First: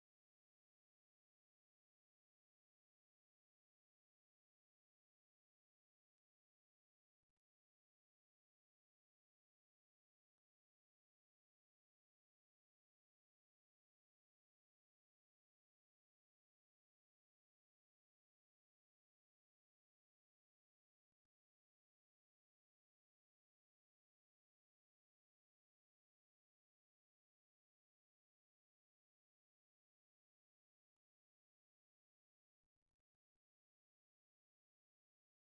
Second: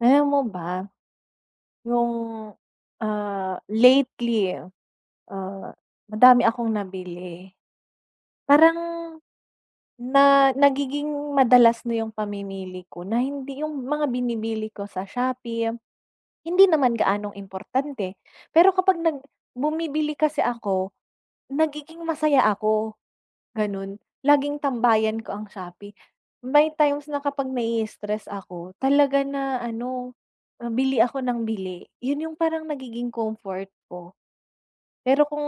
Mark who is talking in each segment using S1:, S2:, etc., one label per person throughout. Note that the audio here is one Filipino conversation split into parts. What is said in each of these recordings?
S1: Alam mo ba? Noong, ah, lately, ah, madami akong nabili. Parang na nagiging madalas na yung pamimili ko na hindi yung mga binibili ko sa Shopee. Hindi naman gaanong importante, pero kapag nag bumibili kasi ako, nagiging masaya ako, gano'n. Laging tambayan ko ang Shopee. May times na kapag nai-stress ako, talaga na ano, bili ako ng bili. Yun yung parang nagiging comfort ko. Pero kung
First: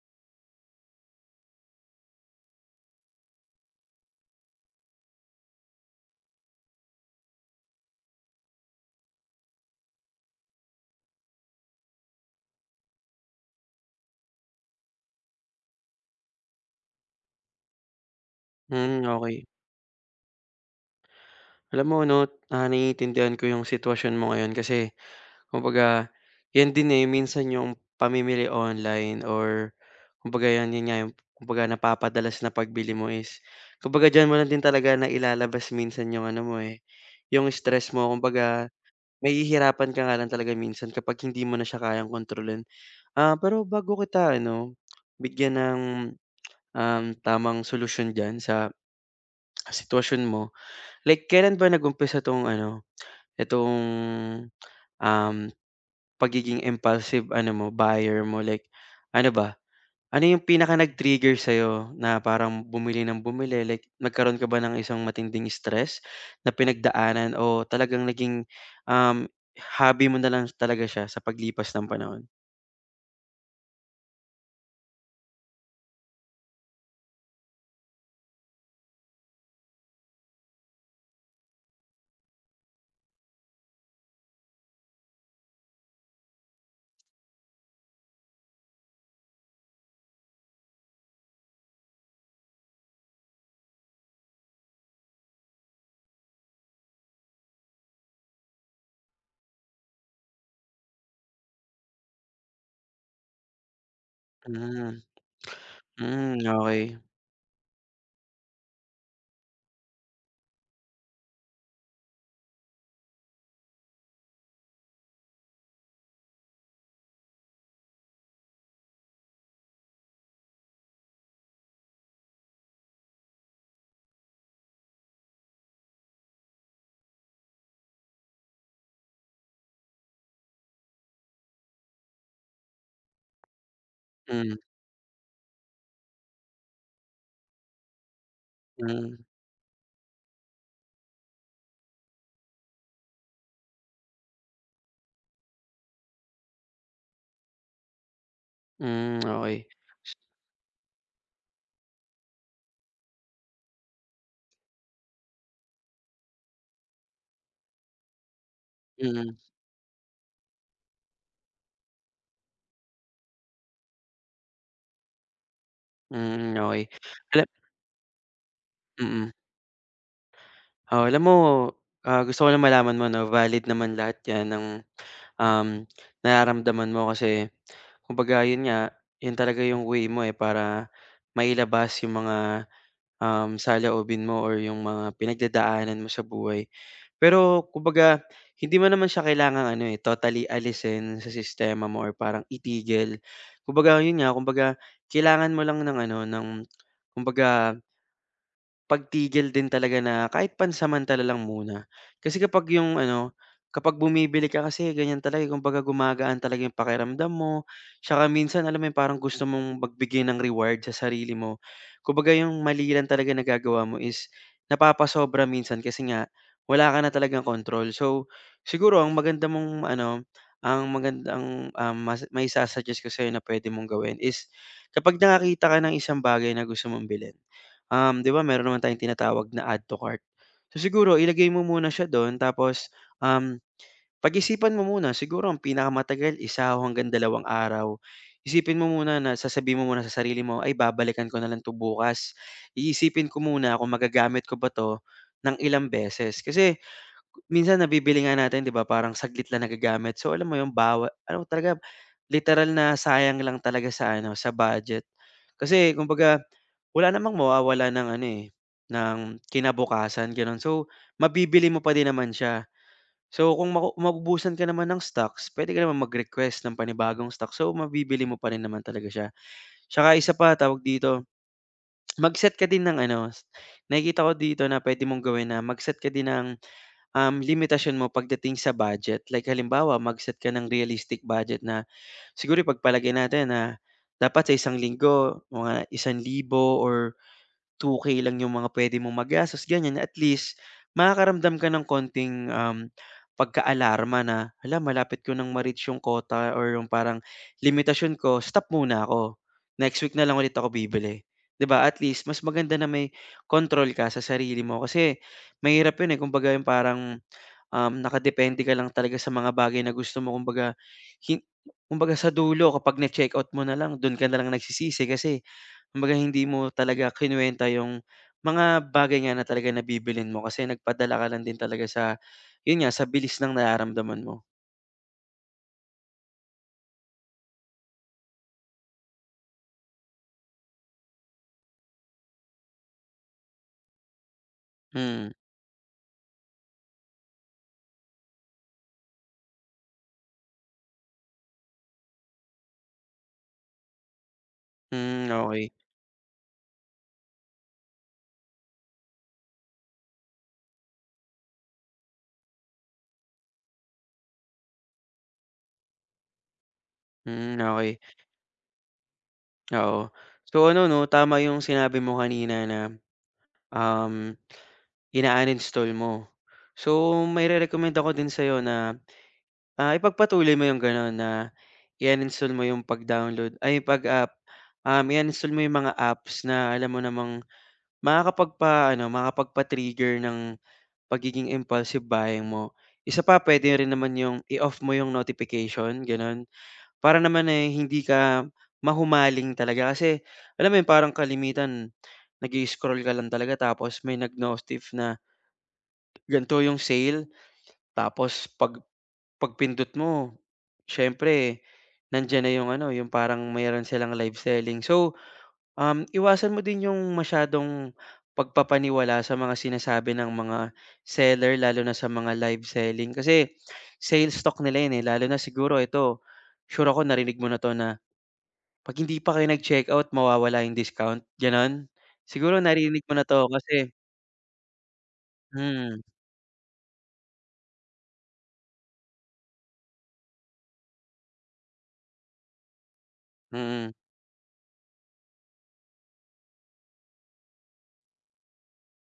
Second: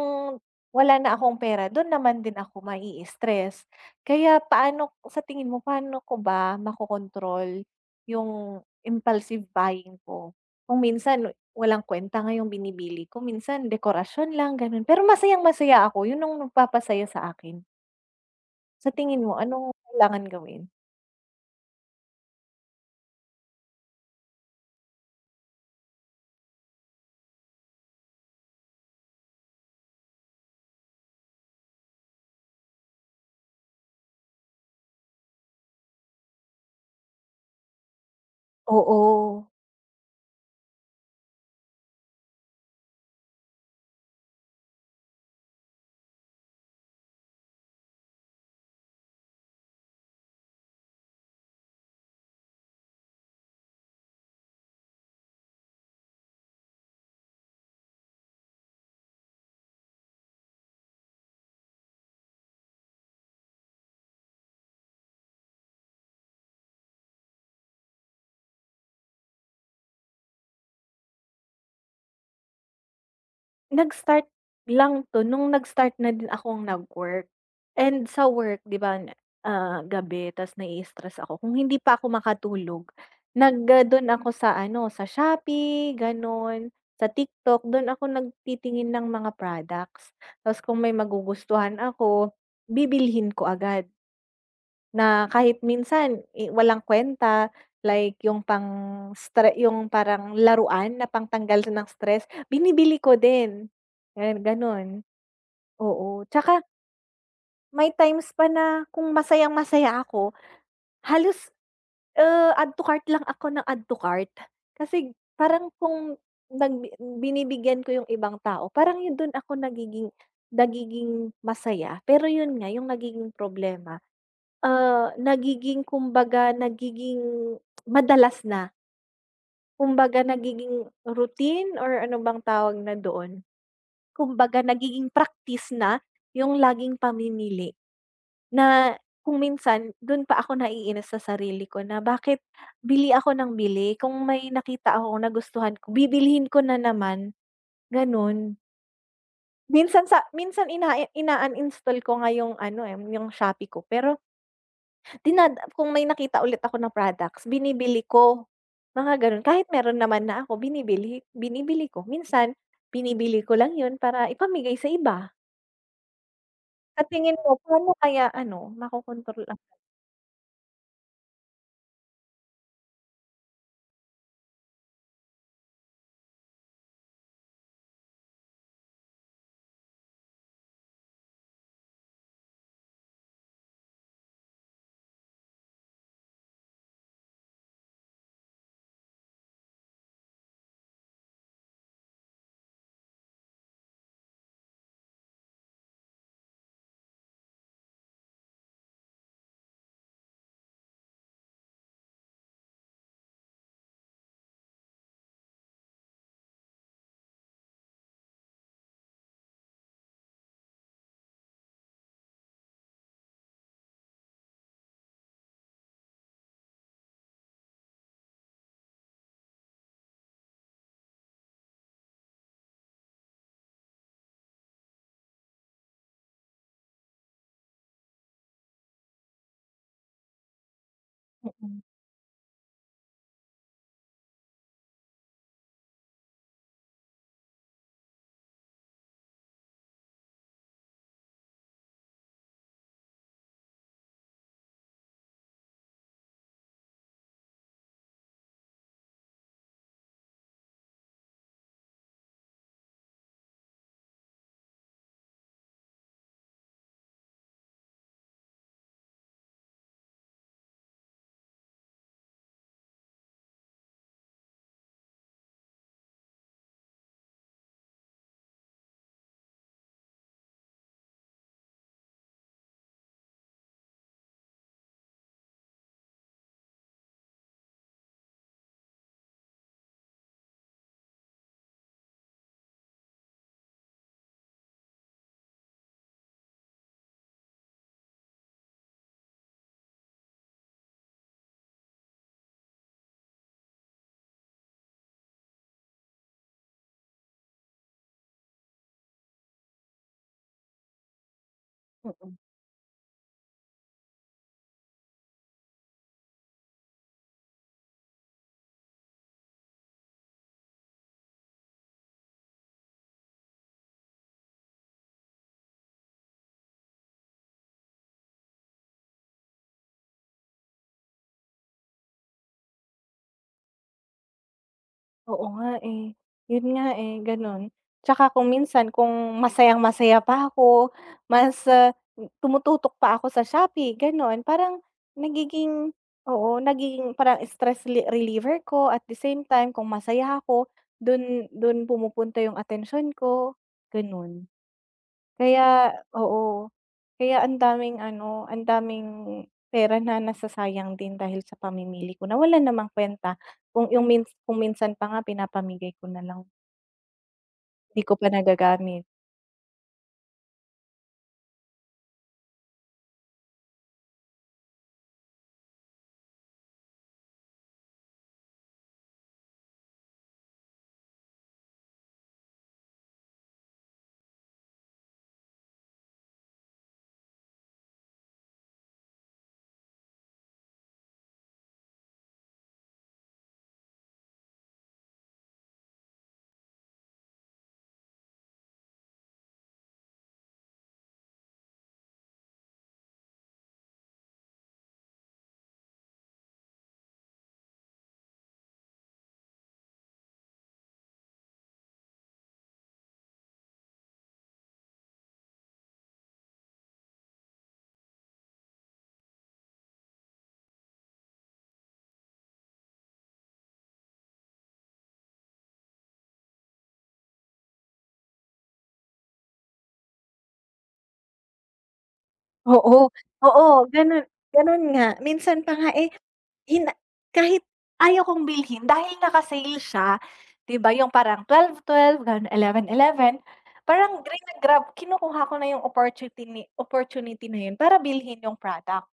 S1: wala na akong pera, dun naman din ako ma-stress. Kaya paano sa tingin mo paano ko ba makokontrol yung impulsive buying ko? Kung minsan walang kuwenta nga yung binibili ko. Minsan dekorasyon lang gano'n, pero masayang-masaya ako. Yun yung nagpapasaya sa akin. Sa
S2: Hmm,
S1: tingin mo
S2: okey.
S1: anong kailangan gawin?
S2: Alam mo ano, ah, naiintindihan ko 'yong sitwasyon mo ngayon kasi kumbaga 'yan din, eh, minsan 'yong pamimili online or kumbaga 'yan, yung nga yung kumbaga napapadalas na pagbili mo is kumbaga diyan mo lang din talaga nailalabas minsan iyong ano mo, eh, 'yong stress mo. Kumbaga
S1: Oo.
S2: nahihirapan ka nga lang talaga minsan kapag hindi mo na siya kayang kontrolin. Ah, pero bago kita ano, bigyan ng, um, tamang solusyon diyan sa sitwasyon mo, like kailan ba nag-umpisa itong ano, itong, um, pagiging impulsive ano mo, buyer mo like ano ba? Ano yung pinaka nag-trigger sa'yo na parang bumili ng bumili, like nagkaroon ka ba ng isang matinding stress na pinagdaanan o talagang naging, um, hobby mo nalang talaga siya sa paglipas ng panahon?
S1: Nag-start lang 'to, no'ng nag-start na din akong nag-work, and sa work, 'di ba ah, gabi tas na-i-istress ako, kung hindi pa ako makatulog nag ah, do'n ako sa ano sa Shopee gano'n, sa TikTok do'n ako nagtitingin ng mga products 'tas kung may magugustuhan ako, bibilhin ko agad, na kahit minsan eh, walang kwenta like 'yong pang stre 'yong parang laruan na pangtanggal ng stress binibili ko din. 'Yon, gano'n
S2: Hmm
S1: oo,
S2: hmm, ah,
S1: 'tsaka,
S2: okey.
S1: may times pa na kung masayang-masaya ako, halos ah, add to cart lang ako ng add to cart, kasi parang kung nag binibigyan ko 'yong ibang tao parang 'yon do'n ako nagiging nagiging masaya pero 'yon nga 'yong nagiging problema, ah, nagiging kumbaga nagiging madalas na. Kumbaga nagiging routine or ano bang tawag na doon,
S2: Hmm.
S1: kumbaga nagiging practice na 'yong laging pamimili, na
S2: Mhm.
S1: kung minsan do'n pa ako naiinis sa sarili ko na bakit bili ako nang bili kung may nakita akong nagustuhan ko, bibilhin ko na naman, gano'n.
S2: Hmm, okey.
S1: Minsan sa minsan ina in-uninstall ko nga 'yong ano eh, 'yong Shopee ko pero, dinad kung may nakita ulit ako ng products binibili ko. Mga
S2: Mhm.
S1: gano'n kahit meron naman na ako, binibili binibili ko minsan binibili ko lang 'yon para ipamigay sa iba.
S2: Hmm, okey.
S1: Sa tingin
S2: Gan
S1: mo, paano kaya ano
S2: Mm.
S1: makokontrol ang
S2: Oo, alam mo, gusto ko lang malaman mo na valid naman lahat 'yan ang, um, nararamdaman mo. Kasi kumbaga 'yun nga, 'yun talaga 'yung way mo eh para mailabas 'yung mga, um, saloobin mo 'yung mga pinagdadaanan mo sa buhay. Pero kumbaga, hindi mo naman siya kailangang ano eh, totally alisin sa sistema mo or parang itigil. Kumbaga 'yun nga, kumbaga kailangan mo lang ng ano, ng kumbaga pagtigil din talaga na kahit pansamantala lang muna. Kasi kapag 'yung ano, kapag bumibili ka, kasi ganyan talaga, kumbaga gumagaan talaga 'yung pakiramdam mo't minsan, alam mo, 'yung parang gusto mong magbigay ng reward sa sarili mo. Kumbaga 'yung mali lang talaga nagagawa mo is napapasobra minsan. Kasi nga wala ka na talagang control. So siguro ang maganda mong ano, ang magandang mai-sususuggest ko sa'yo na pwede mong gawin is kapag nakakita ka ng isang bagay na gusto mong bilhin, 'di ba meron naman tayong tinatawag na "add to cart"? So siguro ilagay mo
S1: Mm.
S2: muna siya doon, tapos, um, pag-isipan mo muna. Siguro ang pinakamatagal, isa hanggang dalawang araw. Isipin mo muna, sasabihin mo muna sa sarili mo, Ay, babalikan ko na lang 'to bukas. isipin ko muna kung magagamit ko ba 'to ng ilang beses. Kasi minsan nabibili nga natin, 'di ba, parang saglit lang nagagamit. So alam mo 'yung bawat ano talaga, literal na sayang lang talaga sa ano, sa budget. Kasi kumbaga, wala namang mawawalan ng ano eh, ng kinabukasan, ganoon. So mabibili mo pa din naman siya. So, kung maku maubusan ka naman ng stocks, pwede ka naman mag-request ng panibagong stocks, so mabibili mo pa rin naman talaga siya. Tsaka isa, pa tawag dito, mag-set ka din ng. Ano nakikita ko dito na pwede mong gawin na mag-set ka din ng limitasyon mo pagdating sa budget. Like halimbawa, mag-set ka ng realistic budget na siguro ipagpalagay natin na dapat sa isang linggo mga ₱1,000 or 2K lang 'yung mga pwede mong magastos. Ganyan, at least makakaramdam ka ng konting pagkaalarma na malapit ko ng ma-reach 'yung quota or 'yung parang limitasyon ko. Stop muna ako next week na lang ulit ako bibili. 'di ba, at least
S1: Mm.
S2: mas maganda na may control ka sa sarili mo. Kasi mahirap 'yung kumbaga parang nakadepende ka lang talaga sa mga bagay na gusto mo. Kumbaga hi kumbaga sa dulo, kapag na-checkout mo na, lang dun ka nalang nagsisisi kasi kumbaga hindi mo talaga kinuwenta 'yung mga bagay na 'di mo na bibilhin. Kasi nagpadala ka lang din talaga sa 'yun nga sa bilis ng nararamdaman mo.
S1: Oo nga, eh. Yun nga, eh, gano'n. Tsaka kung minsan, kung masayang-masaya pa ako mas, ah, tumututok pa ako sa Shopee, gano'n. Parang
S2: Hmm.
S1: nagiging oo, nagiging parang stress le reliever ko. At the same time, kung masaya ako, dun dun pumupunta yung atensiyon ko, gano'n.
S2: Hmm, okey.
S1: Kaya oo, kaya ang daming ano, ang daming pera na nasasayang din dahil sa pamimili ko na wala namang kuwenta kung yung mins kung minsan pa nga pinapamigay ko na lang.
S2: Hmm, okey.
S1: 'Di ko pa nagagamit.
S2: Oo. So, ano 'no, tama yung sinabi mo kanina na, um, ina-uninstall mo. So, mairerekomenda ko din sa'yo na, ah, ipagpatuloy mo yung gano'n na i-uninstall mo yung pag-download, ay, pag ah, um, i-uninstall mo yung mga apps na alam mo namang makakapagpa-ano, makakapagpa-trigger ng pagiging impulsive buying mo. Isa pa, puwede rin naman yung i-off mo yung notification, gano'n para naman ay hindi ka mahumaling talaga kasi alam mo yun, parang kalimitan nag-i-sroll ka lang talaga tapos may nag-notif na gan'to yung sale. Tapos pag pagpindot mo, siyempre nandiyan na yung ano, yung parang mayro'n silang live selling. So, um, iwasan mo din yung masyadong pagpapaniwala sa mga sinasabi ng mga seller lalo na sa mga live selling kasi sales talk nila 'yon, eh, lalo na siguro ito, sure ako narinig mo na 'to na 'pag hindi pa kayo nag-checkout mawawala yung discount, gano'n? Siguro
S1: Oo,
S2: naririnig mo na 'to
S1: oo,
S2: kasi
S1: ganun, ganun nga. Minsan pa nga,
S2: Mm.
S1: eh, yun na kahit ayaw kong bilhin, dahil naka-sale siya 'di ba, yung parang 12-12, ganun, 11-11,
S2: Mm.
S1: parang grina-grab kinukuha ko na yung opportutini opportunity na yun para bilhin yung product,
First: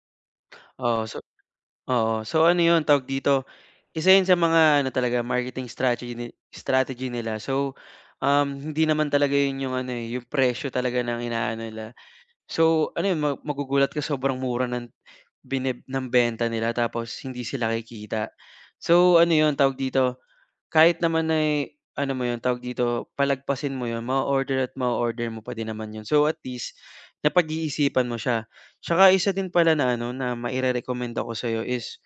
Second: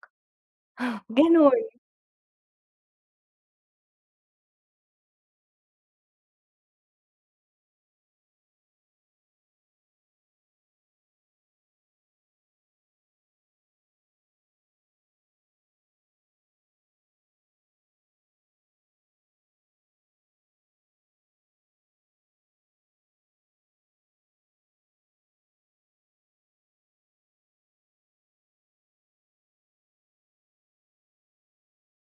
S2: Oo, so
S1: gano'n.
S2: oo, so ano 'yon, tawag dito, isa yun sa mga ano talaga, marketing stragety strategy nila. So, um, hindi naman talaga yun yung ano, eh, yung presyo talaga ng inaano nila. So ano yun, ma magugulat ka, sobrang mura ng bine ng benta nila tapos hindi sila kikita. So, ano 'yon, tawag dito, kahit naman ay ano mo 'yon, ay tawag dito, palagpasin mo 'yon, mao-order at mao-order mo pa din naman yun, so at least napag-iisipan mo siya. Tsaka isa din pala na ano, na mairerekomenda ko sa'yo is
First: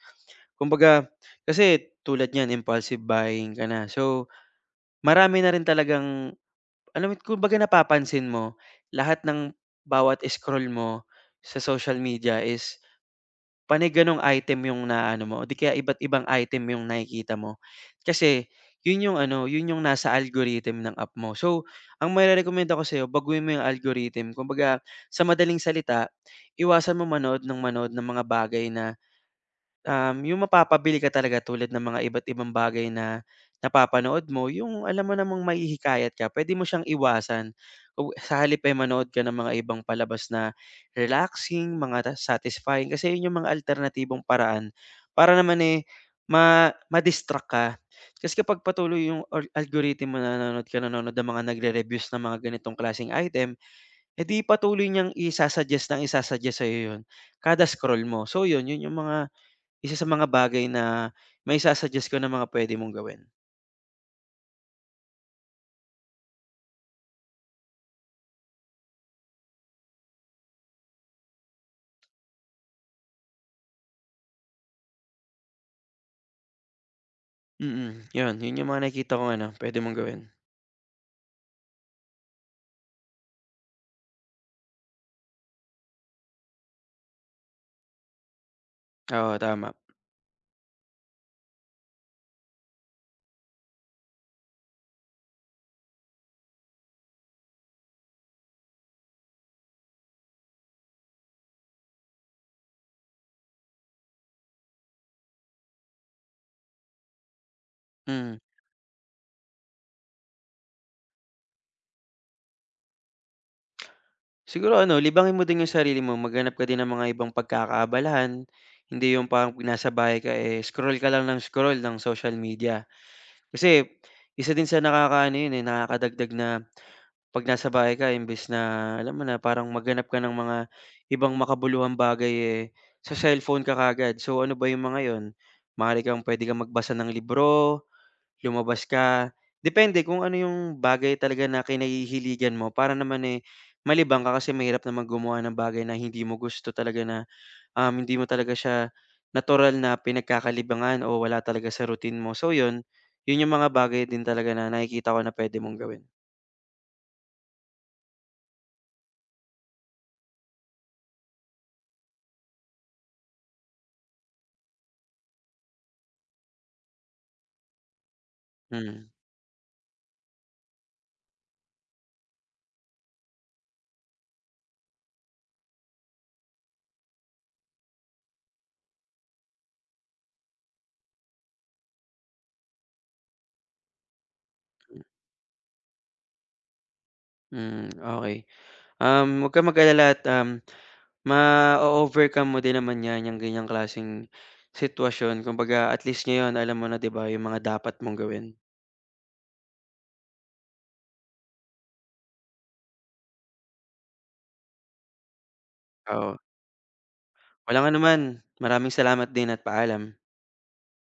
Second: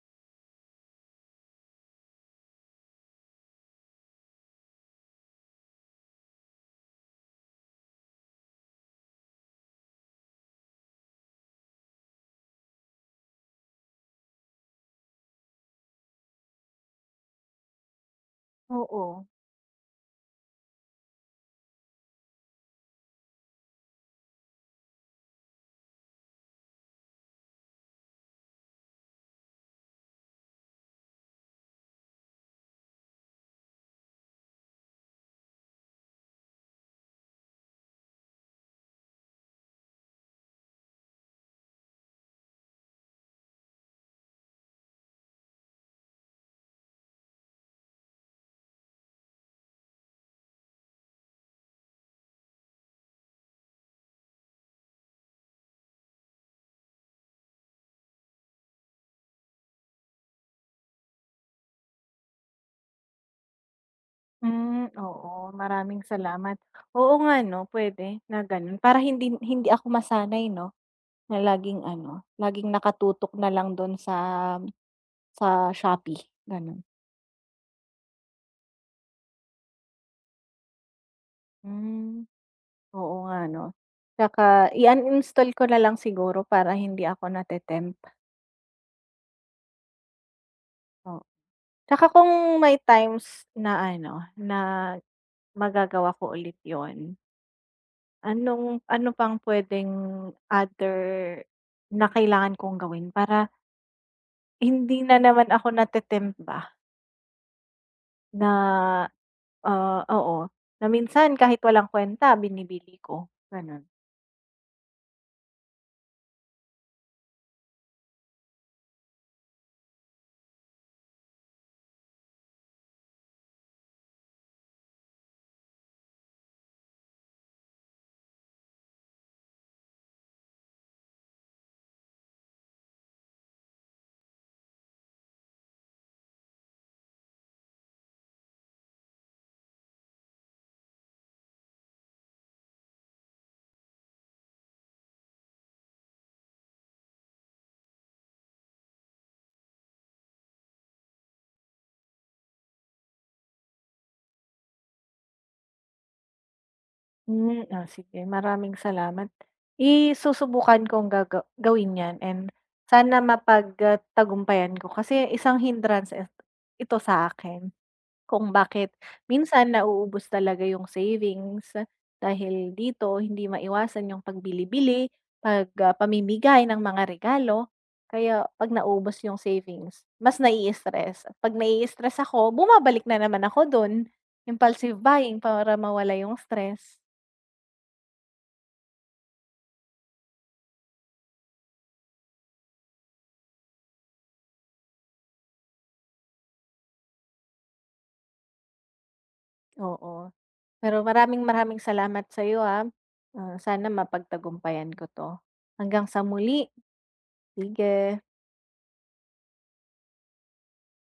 S2: kumbaga kasi tulad niyan impulsive buying ka na, so marami na rin talagang alam mo at kung baga napapansin mo lahat ng bawat scroll mo sa social media is panay gano'ng item yung naaano mo o 'di kaya iba't ibang item yung nakikita mo. Kasi yun yung
S1: Oo.
S2: ano, yun yung nasa algorithm ng app mo. So, ang mairerekomenda ko sa'yo, baguhin mo yung algorithm. Kumbaga sa madaling salita iwasan mong manood ng manood ng mga bagay na, um, yung mapapabili ka talaga tulad ng mga iba't ibang bagay na napapanood mo, yung alam mo namang mahihikayat ka, puwede mo siyang iwasan kung sa halip ay manood ka ng mga ibang palabas na relaxing, mga na satisfying kasi yun yung mga alternatibong paraan para naman, eh, ma ma-distract ka. Kasi kapag patuloy yung ol algorithm mo, nanonood ka, nanonood ka ng mga nagrerere-reviews ng mga ganitong klaseng item, eh, 'di patuloy niyang isa-suggest ng isa-suggest sa'yo yun kada scroll mo. So yun, yun yung mga isa sa mga bagay na maisa-suggest ko na mga puwede mong gawin.
S1: Hmm, oo maraming salamat. Oo nga ano pwede na ganon para hindi hindi ako masanay 'no, na laging ano laging nakatutok nalang dun sa, sa Shopee ganon.
S2: Mm, yun. Yun yung mga nakikita kong ano pwede mong gawin.
S1: Hmm, oo nga no. Tsaka i-uninstall ko nalang siguro para hindi ako nate-tempt.
S2: Oo tama.
S1: O At saka kung may times na ano na magagawa ko ulit yun. Anong, ano pang pwedeng other na kailangan kong gawin para, hindi na naman ako natetempt ba,
S2: Mm.
S1: na, ah, oo na minsan kahit walang kwenta binibili ko, ganun.
S2: Siguro ano libangin mo din yung sarili mo. Maghanap ka din ng mga ibang pagkakaabalahan. Hindi yung parang nasa bahay ka, eh, scroll ka lang ng scroll ng social media, kasi isa din sa nakakaano yun nakakadagdag na pag nasa bahay ka imbes na alam mo na parang maghanap ka ng mga ibang makabuluhang bagay, eh, sa cellphone ka kagad. So ano ba yung mga yun? Maari kang pwede kang magbasa ng libro, lumabas ka, depende kung ano yung bagay talaga na kinahihiligan mo para naman, eh, malibang ka. Kasi mahirap naman gumawa ng bagay na hindi mo gusto talaga na, um, hindi mo talaga siya natural na pinagkakalibangan o wala talaga sa routine mo so yun, yun yung mga bagay din talaga na nakikita ko na pwede mong gawin.
S1: Hmm, oh sige maraming salamat, i-susubukan kong gaga gawin yan and sana mapagat tagumpayan ko kasi isang hindrance et ito sa akin kung bakit
S2: Hmm.
S1: minsan nauubos talaga yung savings. Dahil dito hindi maiwasan yung pag bilibili pag pamimigay ng mga regalo, kaya pag naubos yung savings, mas nai-stress. Kapag nai-stress ako bumabalik na naman ako dun, impulsive buying para mawala yung stress.
S2: Hmm, okey. Um, wag kang mag-alala at, um, ma-o-overcome mo din naman yan, yung ganyang klaseng sitwasyon kumbaga at least ngayon alam mo na di ba, yung mga dapat mong gawin.
S1: Oo. Pero maraming maraming salamat sayo, ah, sana mapagtagumpayan ko to, hanggang sa
S2: Oo.
S1: muli.
S2: Walang anuman.
S1: Sige.
S2: Maraming salamat din at paalam.